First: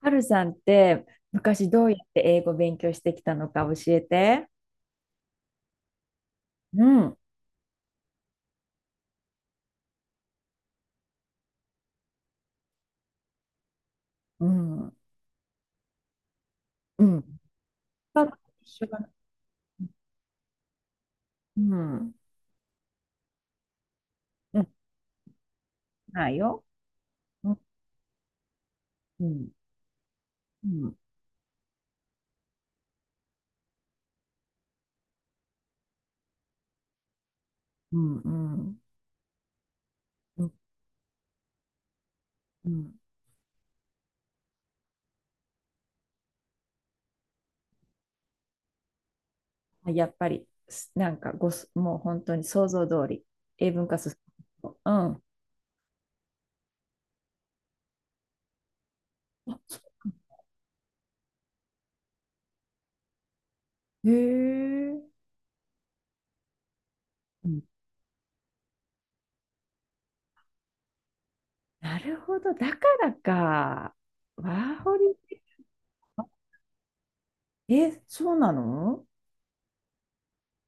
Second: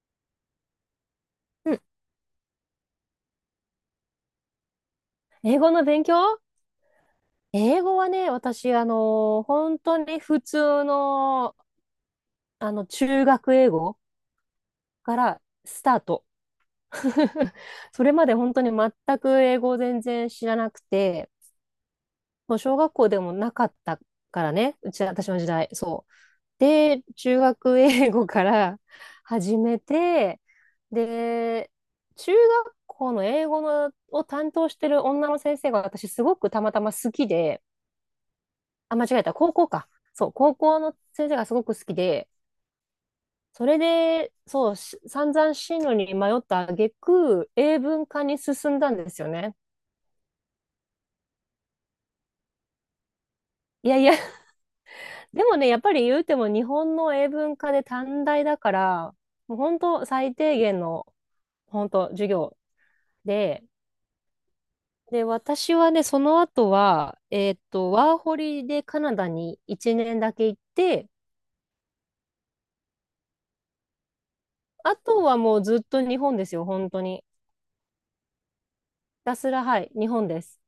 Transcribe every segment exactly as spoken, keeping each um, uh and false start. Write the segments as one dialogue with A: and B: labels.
A: はるさんって昔
B: うん。
A: どうやって英語勉強してきたのか教えて。
B: 英語の勉強。
A: うん、
B: 英語はね、私、あの、本当に普通の、あの、中学英語
A: うん、
B: からスタート。
A: うん。
B: それま
A: パ
B: で
A: パと
B: 本当に
A: 一緒
B: 全
A: かな。
B: く英語を全然知らなくて、
A: うん、
B: もう小学校でもなかったから
A: うん、
B: ね、うち、私の時代、そう。
A: ないよ。
B: で、中
A: うん、
B: 学英語から
A: うん、
B: 始めて、
A: うん、
B: で、中学校の英語のを担当してる女の先生が私すごくたまたま好きで、
A: うん、うん、
B: あ、間違えた。高校か。そう、
A: うん、
B: 高校の先生がすごく好きで、
A: うん、
B: それで、そう、し散々進路に迷った挙句、英文科に進んだんですよね。
A: やっぱり、すなんかごす、もう本当に想像通り、英文
B: いや
A: 化
B: いや、
A: す うん。あ
B: でもね、やっぱり言うても日本の英文科で短大だから、もう本当最低限の、本当授業で、
A: へえ、
B: で、私はね、その後は、
A: う
B: えーっ
A: ん。
B: と、ワーホリでカナダにいちねんだけ行って、
A: なるほど、だからか。ワーホ
B: あとは
A: リ。
B: もうずっと日本ですよ、本当に。ひ
A: え、そうなの？
B: たすら、はい、日本です。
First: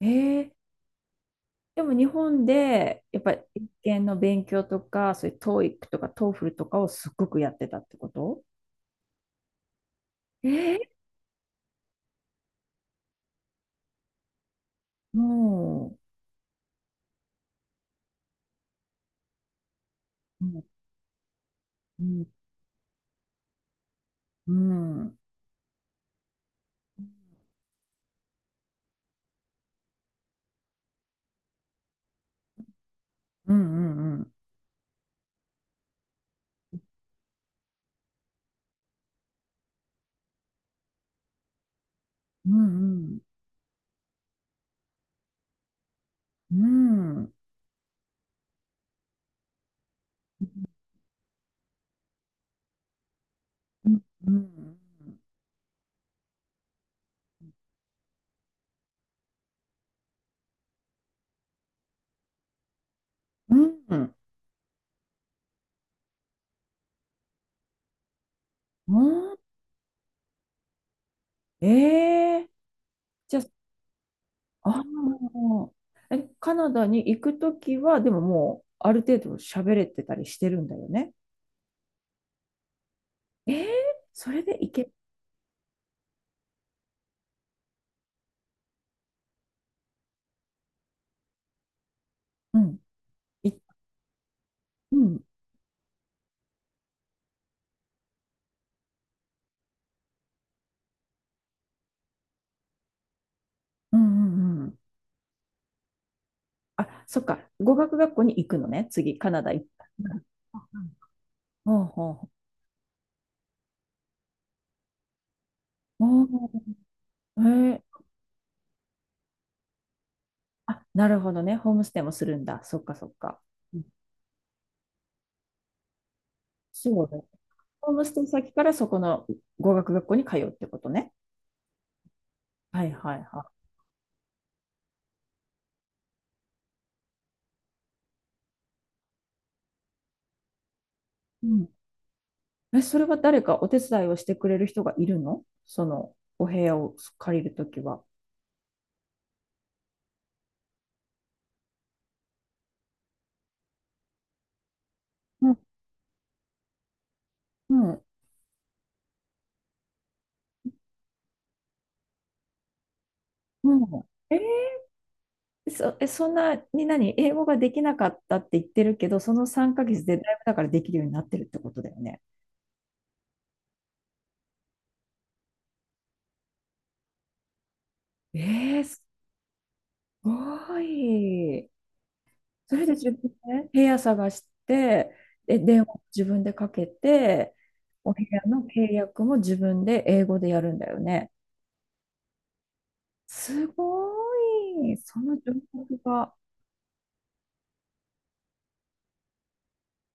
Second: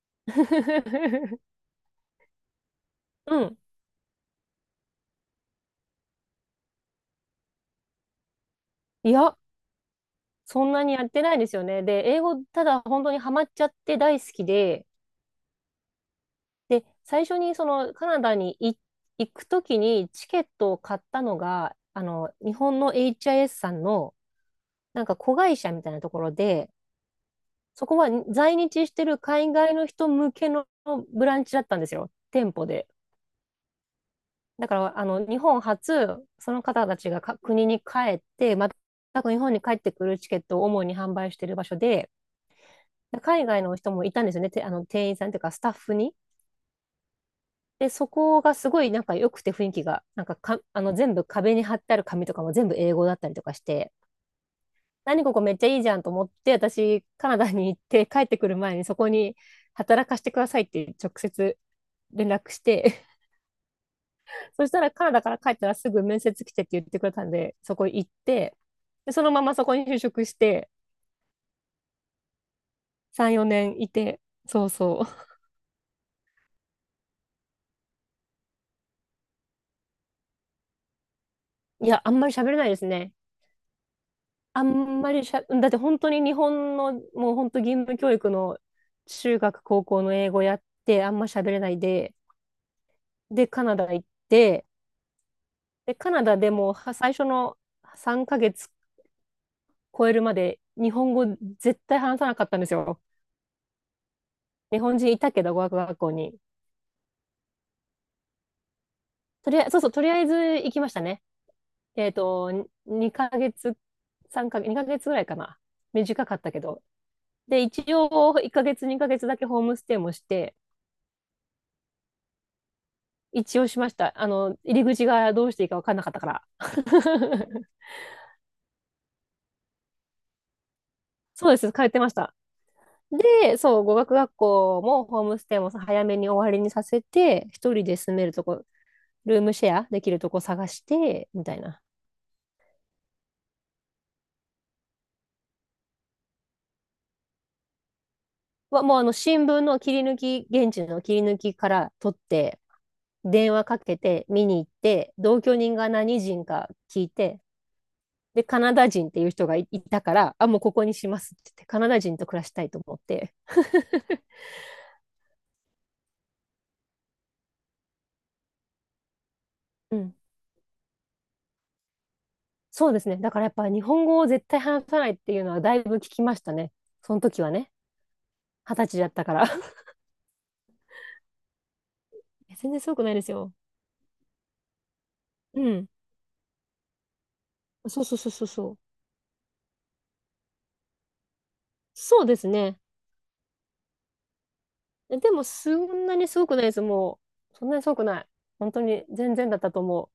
A: えー でも日本でやっぱ
B: う
A: り
B: ん。
A: 英検の勉強とか、そういう TOEIC とか TOEFL とかをすっごくやってたってこと？
B: いや、
A: え
B: そん
A: ー、
B: なにやってないですよね。で、英語、ただ本当にハマっちゃって大好きで、
A: も
B: で、最初にそのカナダにい行くときにチケ
A: う、
B: ッ
A: うん、
B: トを買ったのが、
A: う
B: あ
A: ん、
B: の、日本の エイチアイエス さんの
A: う
B: なんか
A: ん、
B: 子会社みたいなところで、そこは在日してる海外の人向けのブランチだったんですよ、店舗で。
A: うん、うん、うん、
B: だから、あの、日本初、その方たちがか国に帰って、また日本に帰ってくるチケットを主に販売してる場所で、
A: うん、
B: 海外の人もいたんですよね。てあの、店員さんというかスタッフに。
A: うん、うん、
B: で、そこがすごいなんか良くて雰囲気が、なんか、か、あの、全部壁に貼ってある紙とかも全部英語だったりとかし
A: う
B: て、
A: ん、うん、
B: 何ここめっちゃいいじゃんと思って、私、カナダに行って帰ってくる前にそこに働かせてくださいって直接連絡して、
A: うん、
B: そしたらカナダから帰ったらすぐ面接来てって言ってくれたんで、そこ行って、で、その
A: う
B: ままそこに就職して、
A: ん、えー、
B: さん、
A: じゃ
B: よねんいて、そ
A: あ、
B: う
A: あ
B: そ
A: ーえ、カナダに行くときは、でももう、ある程度喋れてたりしてるんだよね。
B: う。いや、あんまり喋れないですね。
A: えー、それで
B: あ
A: 行け、
B: んまりしゃ、だって本当に日本の、もう本当義務教育の中学、高校の英語やって、あんま喋れないで、
A: うん、
B: で、
A: い、
B: カナダ行って、
A: うん、
B: で、カナダでもは最初のさんかげつ超えるまで日本語絶対話さなかったんですよ。
A: うん、うん、うん。
B: 日本人いたけど、語学学校に。
A: あ、そっか。語学学校に行くのね。次、カナ
B: と
A: ダ
B: り
A: 行
B: あえ
A: っ
B: ず、そうそ
A: た。
B: う、と
A: うん
B: りあ
A: だ
B: えず行きましたね。
A: ほう
B: え
A: ほ
B: っ
A: うほ
B: と、にかげつ、さんかげつ、にかげつぐらいかな。
A: う。ほ
B: 短かったけど。
A: う。
B: で、
A: へえ。
B: 一応、いっかげつ、にかげつだけホームステイもして、
A: あ、なるほどね。ホームステイもするんだ。そっかそっか。
B: 一応
A: う
B: し
A: ん
B: ました。あの、入り口がどうしていいか分かんなかったから。
A: そうだ。ホームステイ先からそこの語学学校に通うってことね。
B: そうです、通ってました。
A: はいはいは
B: で、そう、語学学校もホームステイも早めに終わりにさせて、一人で住めるとこ、ルームシェアできるとこ探して、み
A: い。う
B: たい
A: ん
B: な。
A: え、それは誰かお手伝いをしてくれる人がいるの？そのお部屋を借りるときは。
B: はもうあの、新聞の切り抜き、現地の切り抜きから取って、電話かけて、見に行って、同
A: う
B: 居
A: ん
B: 人が何人か聞いて、
A: うん
B: で、カナダ人っていう人がいいたから、あ、もうここにしますって言って、カナダ人と暮らしたいと思って。
A: うんえーそ、え、そんなに何英語ができなかったって言ってるけど、その3ヶ
B: う
A: 月
B: ん。
A: でだいぶだからできるようになってるってことだよね。
B: そうですね。だからやっぱり日本語を絶対話さないっていうのはだいぶ聞きましたね。その時はね。
A: え
B: 二
A: え
B: 十歳
A: す
B: だったから。
A: ごい。
B: 全
A: そ
B: 然
A: れ
B: す
A: で
B: ごくな
A: 自
B: い
A: 分
B: ですよ。
A: で部屋探して、で、
B: う
A: 電
B: ん。
A: 話を自分でかけて、
B: そう
A: お
B: そう
A: 部
B: そう
A: 屋
B: そう
A: の
B: そう。
A: 契約も自分で英語でやるんだよね。
B: そうですね。
A: すごい。
B: え、
A: そ
B: で
A: の
B: も
A: 情
B: そ
A: 報
B: んなに
A: が。
B: すごくないです。もう、そんなにすごくない。本当に全然だったと思う。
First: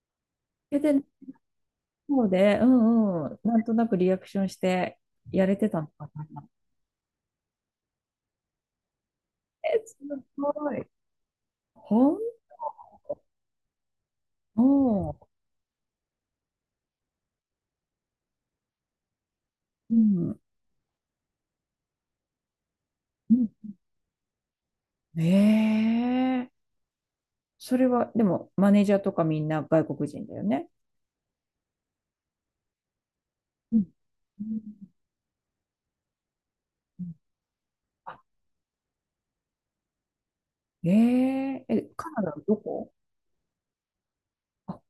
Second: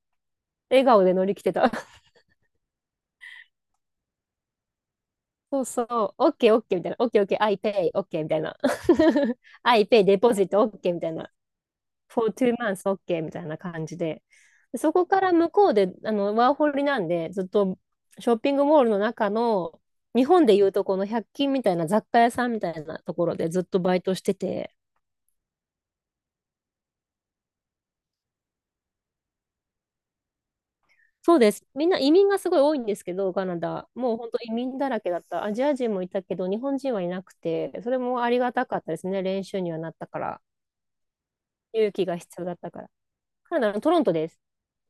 A: え、
B: 笑
A: で、
B: 顔で乗り切ってた。
A: そうで、うんうん、なんとなくリアクションしてやれ
B: そう
A: てた
B: そ
A: の
B: う。
A: か
B: オッ
A: な。
B: ケーオッケーみたいな。オッケーオッケー。I pay。オッケーみたいな。
A: え、
B: I
A: す
B: pay デポジットオ
A: ご
B: ッ
A: い。
B: ケーみたいな。
A: ほん、
B: for two months OK みたいな感じで、そこ
A: おう、
B: から向こうで、あの、ワーホリなんで、ずっとショッピングモールの中の、
A: う
B: 日
A: ん、
B: 本でいうとこの百均みたいな雑貨屋さんみたいなとこ
A: う
B: ろ
A: ん。
B: でずっとバイトしてて、
A: ええそれは、でも、マネージャーとかみんな外国人だよね。
B: そうです。みんな移民がすごい多いんですけど、カナ
A: うん。
B: ダ。もう本当
A: う
B: 移民だ
A: ん
B: らけだった。アジア人もいたけど、日本人はいなくて、それ
A: あ、
B: もありがたかったですね。練習にはなったから。
A: えええ、
B: 勇気
A: カ
B: が
A: ナダ
B: 必
A: の
B: 要だ
A: ど
B: ったから。
A: こ？
B: カナダのトロントです。
A: あ、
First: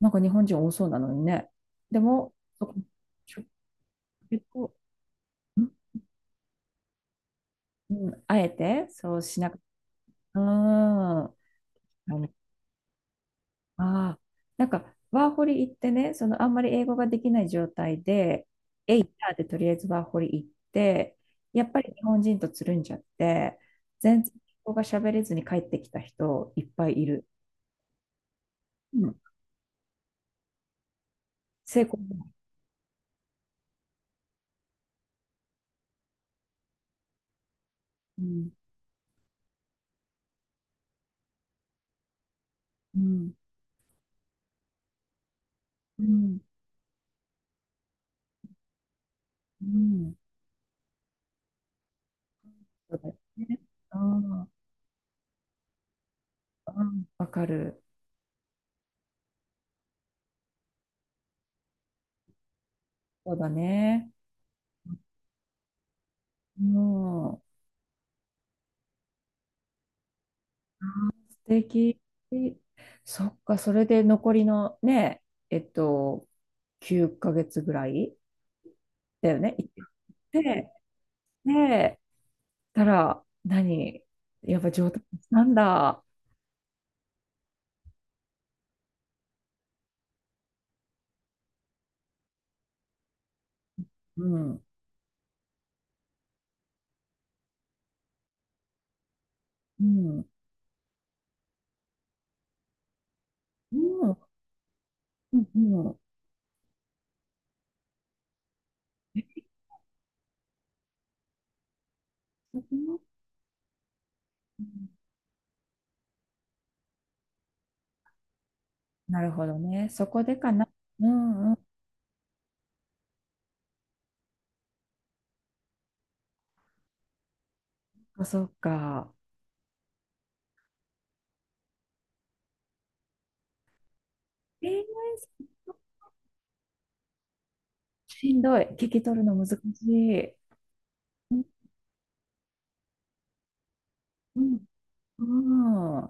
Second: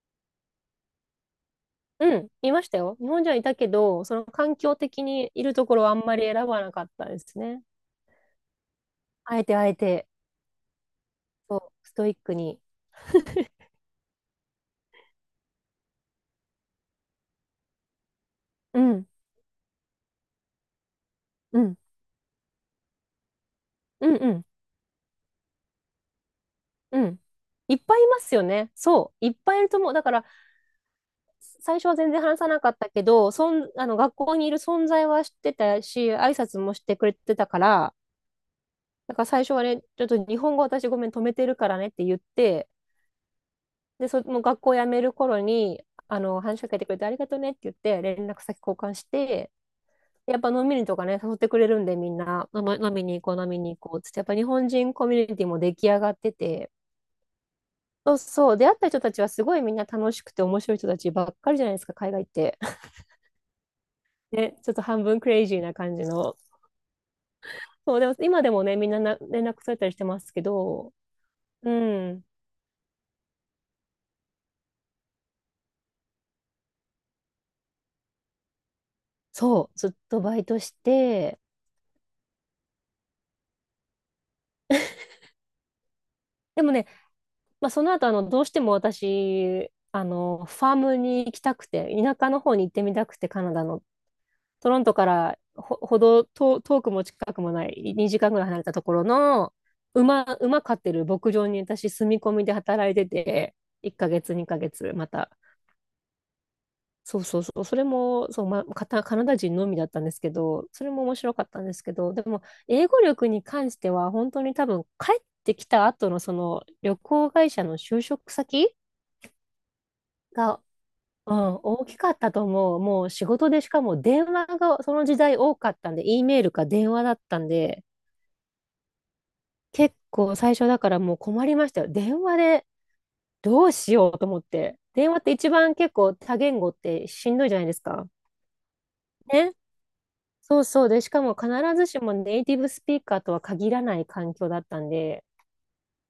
A: なんか日本人多そうなのにね。で
B: うん、
A: も、
B: いま
A: そ
B: し
A: こ、
B: たよ。日本人は
A: ち
B: い
A: ょ
B: たけど、その
A: 結
B: 環
A: 構、
B: 境的にいるところは
A: ん
B: あんまり選ばなかったですね。
A: あえてそう
B: あ
A: し
B: え
A: なく、
B: てあえて、
A: うーん。あ
B: そう、ストイッ
A: の、
B: クに。
A: あー、なんか、ワーホリ行ってね、そのあんまり英語ができない状態で、
B: う
A: エイ
B: ん、
A: ターでとりあえずワーホリ行って、
B: う
A: やっ
B: ん、
A: ぱり日本人とつるんじゃって、
B: うん、
A: 全
B: う
A: 然
B: ん、
A: 英語が喋れずに帰ってきた人いっぱい
B: う
A: い
B: ん。
A: る。
B: いっぱいいますよね。
A: う
B: そ
A: ん、
B: う、いっぱいいると思う。だから、最
A: 成
B: 初は
A: 功。
B: 全然話さなかったけど、そん、あの、学校にいる存在は知ってたし、挨拶もしてくれてたから、
A: うん、
B: だから最初はね、ちょっと日本語私ごめん止めてるからねって言って、
A: うん、
B: で、その学校辞める頃に、
A: う
B: あ
A: ん。
B: の、話しかけてくれてありがとうねって言って、連絡先交換して、
A: うん。
B: やっぱ飲みにとかね、誘ってくれるんで、みんな、飲み飲
A: そう
B: み
A: だよ
B: に行こう、飲み
A: ね。
B: に行こ
A: う
B: うっつって、やっぱ
A: ん。う
B: 日
A: ん。
B: 本人コミュニティも出来上がってて、
A: わかる。
B: そうそう、出会った人たちはすごいみんな楽しくて面白い人たちばっかりじゃないですか、海外って。
A: そうだね。
B: ね、ちょっと半分クレイジーな感じの。
A: もう、
B: そう、でも今でもね、みんなな連絡されたりしてますけど、
A: 素
B: う
A: 敵。
B: ん、
A: そっか、それで残りのね、えっと、きゅうかげつぐらいだよね。行
B: そ
A: っ
B: う、ずっとバイト
A: て、
B: して、
A: で、たら、何やっぱ上達したんだ。
B: でもね、まあ、その後あの、どうしても私、あの、ファームに行きたくて、田舎の方に行ってみたくて、カナダの。
A: うん。
B: トロントからほ、ほど遠、遠くも近くもない、にじかんぐらい離れたところの、
A: う
B: 馬、
A: ん。
B: 馬飼ってる牧場に私、住み込みで働いてて、いっかげつ、にかげつ、また。
A: うん、うん、
B: そうそうそう、それも、そう、ま、カタカナダ人のみだったんですけど、それも面白かったんですけど、でも、
A: う、そこ
B: 英
A: も
B: 語力に関しては、本当に
A: う
B: 多分、
A: ん
B: 帰ってきた後のその旅行会社の就職先
A: なるほどね。そこでか
B: が
A: な。う
B: う
A: ん、うん。
B: ん、
A: そ
B: 大きかったと思う。もう仕事でしかも電話がその時代多かったんで、E メールか電話だったんで、
A: っか。そっか
B: 結構最初だからもう困りましたよ。電話でどうしようと思っ
A: え
B: て。
A: ー
B: 電話って一番結構多言語ってしんどいじゃないですか。
A: しんどい。聞き取るの難
B: ね。
A: しい。
B: そうそう。で、しかも
A: うん、
B: 必ずしもネイティブスピーカーとは限らない環
A: う
B: 境だっ
A: ん、
B: たんで、
A: うん。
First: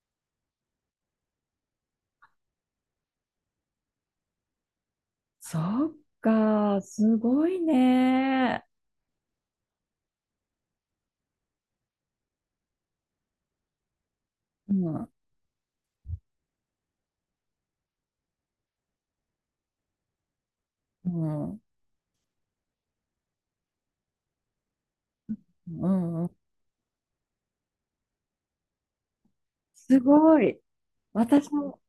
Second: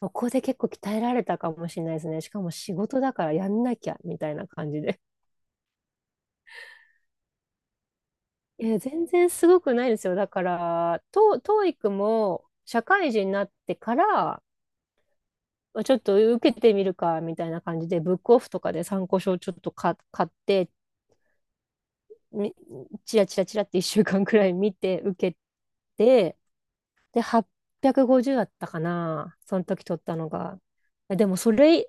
B: そこで結構鍛えられたかもしれないですね。しかも仕事だからやんなきゃみたいな感じで。
A: そっか、すごいね。
B: いや、全然すごくないですよ。だから、ト、t o も社会人になってから、
A: うん、
B: ちょっと受けてみるか、みたいな感じで、ブックオフとかで参考書をちょっとか買って、
A: うん、う
B: みチラチラチラっていっ 週間くらい見て受け
A: ん、うん
B: て、で、はっぴゃくごじゅうだったかな、その時
A: す
B: 取ったの
A: ごい。
B: が。え、でも、
A: 私
B: そ
A: も、
B: れ、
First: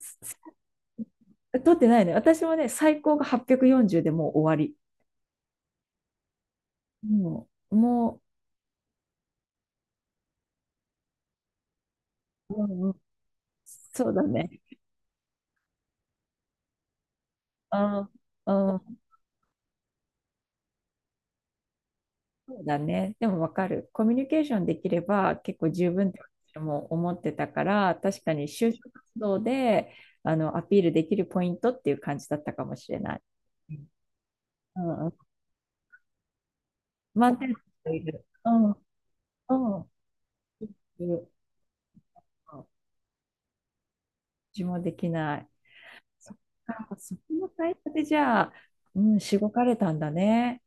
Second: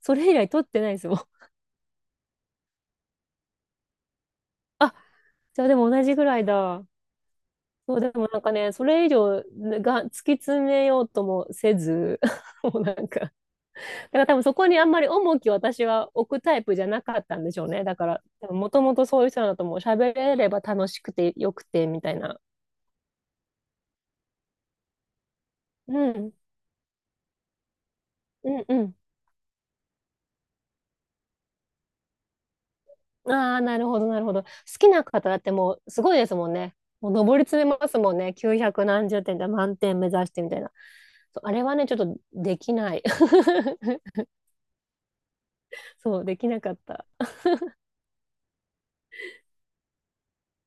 B: そ
A: す
B: れ以来取ってないですよ。
A: 取ってないね。私もね、最高がはっぴゃくよんじゅうでもう終わり。
B: あ、じゃあでも同じぐらいだ。
A: もうん、
B: そう、で
A: も
B: もなんかね、それ以上が突き詰めようともせず、
A: う、う
B: もう
A: ん、う
B: な
A: ん
B: んかだか
A: そうだ
B: ら多分
A: ね。
B: そこにあんまり重きを私は置くタイプじゃなかったんでしょうね。だか
A: あ
B: ら
A: う
B: もとも
A: ん
B: とそういう人だともう喋れれば楽しくてよくてみたいな。
A: そうだね。でもわかる。コミュニケーションできれば結構十分
B: う
A: って
B: ん。
A: 私も思ってたから、確かに
B: うん
A: 就
B: う
A: 職
B: ん。
A: 活動であのアピールできるポイントっていう感じだったかもしれない。
B: ああ、なるほどなるほど。好
A: う
B: きな
A: んうん。
B: 方だってもうすごいですもんね。もう
A: 満
B: 上り
A: 点の
B: 詰めま
A: 人
B: す
A: い
B: もん
A: る。
B: ね。
A: うん
B: きゅうひゃく何十点で満
A: うん。
B: 点目指してみたい
A: い
B: な。
A: るうん
B: そうあれはね、ちょっとできない。
A: 私もできない。
B: そう、
A: そっ
B: できなかっ
A: か、
B: た。
A: そこの会社でじゃあ、うん、しごかれたんだね。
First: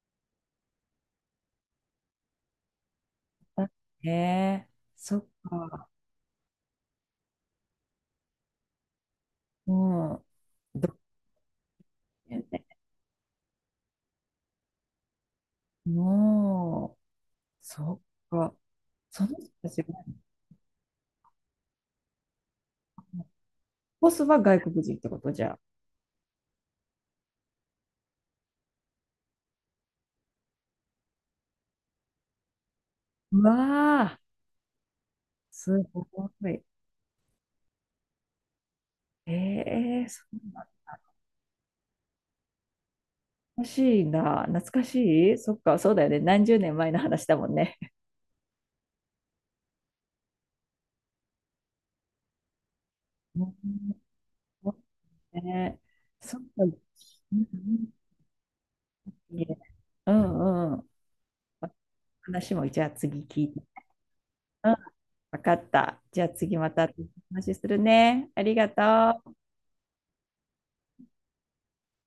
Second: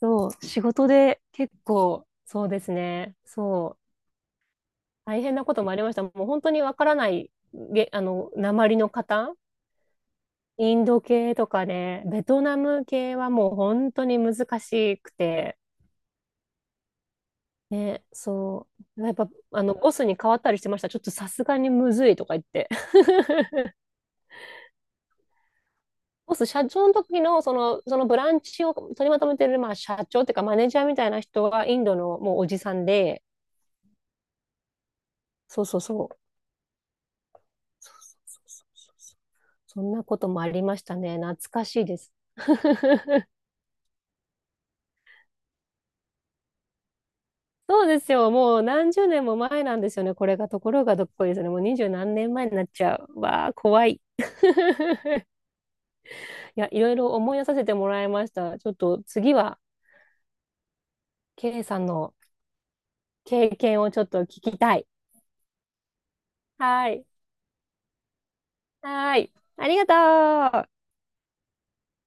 B: そう、仕事で結構、そうですね。
A: だ
B: そう。
A: ね。そ
B: 大
A: っ
B: 変なこともあり
A: か。
B: ました。もう本当にわからない、げ、あの、鉛の方、
A: うん。
B: イン
A: どう
B: ド系とかね、ベ
A: だ
B: ト
A: よ
B: ナ
A: ね。
B: ム系はもう本当に難しくて、
A: もう。そ
B: ね、
A: っか。
B: そう。やっ
A: そ
B: ぱ、
A: の人
B: あ
A: た
B: の、
A: ち
B: ボ
A: が、
B: スに変わったりしてました。ちょっとさすがにむずいとか言って。
A: ボスは外国人ってことじゃあ。
B: ボス、社長の時の、その、そのブランチを取りまとめてる、まあ、社長っていうか、マネージャーみたいな人は、インドのもうおじさんで、
A: うわあ、
B: そう
A: す
B: そうそ
A: ご
B: う。
A: い。
B: そうそうそうそうそう。
A: え
B: そん
A: え
B: な
A: ー
B: こ
A: そ
B: と
A: う
B: もあり
A: な
B: ましたね。懐かしいです。
A: 懐かしいな。懐かしいそっか、そうだよね。何十年前の話だもんね。
B: そうですよ。もう何十年も前なんですよね。これがところがどっこいですね。もうにじゅうなんねんまえになっちゃう。
A: う
B: わあ、怖
A: ん
B: い。
A: そうねそっか。
B: い
A: う
B: や、い
A: ん
B: ろいろ思い出させてもらいました。ちょっと次は、
A: うんうん。
B: ケイさんの
A: 話も、じゃあ次聞
B: 経
A: いて。
B: 験をちょっと聞き
A: うん、
B: たい。
A: わかった。じゃあ次また
B: はい。
A: 話するね。ありが
B: は
A: と
B: い。
A: う。
B: ありがとう。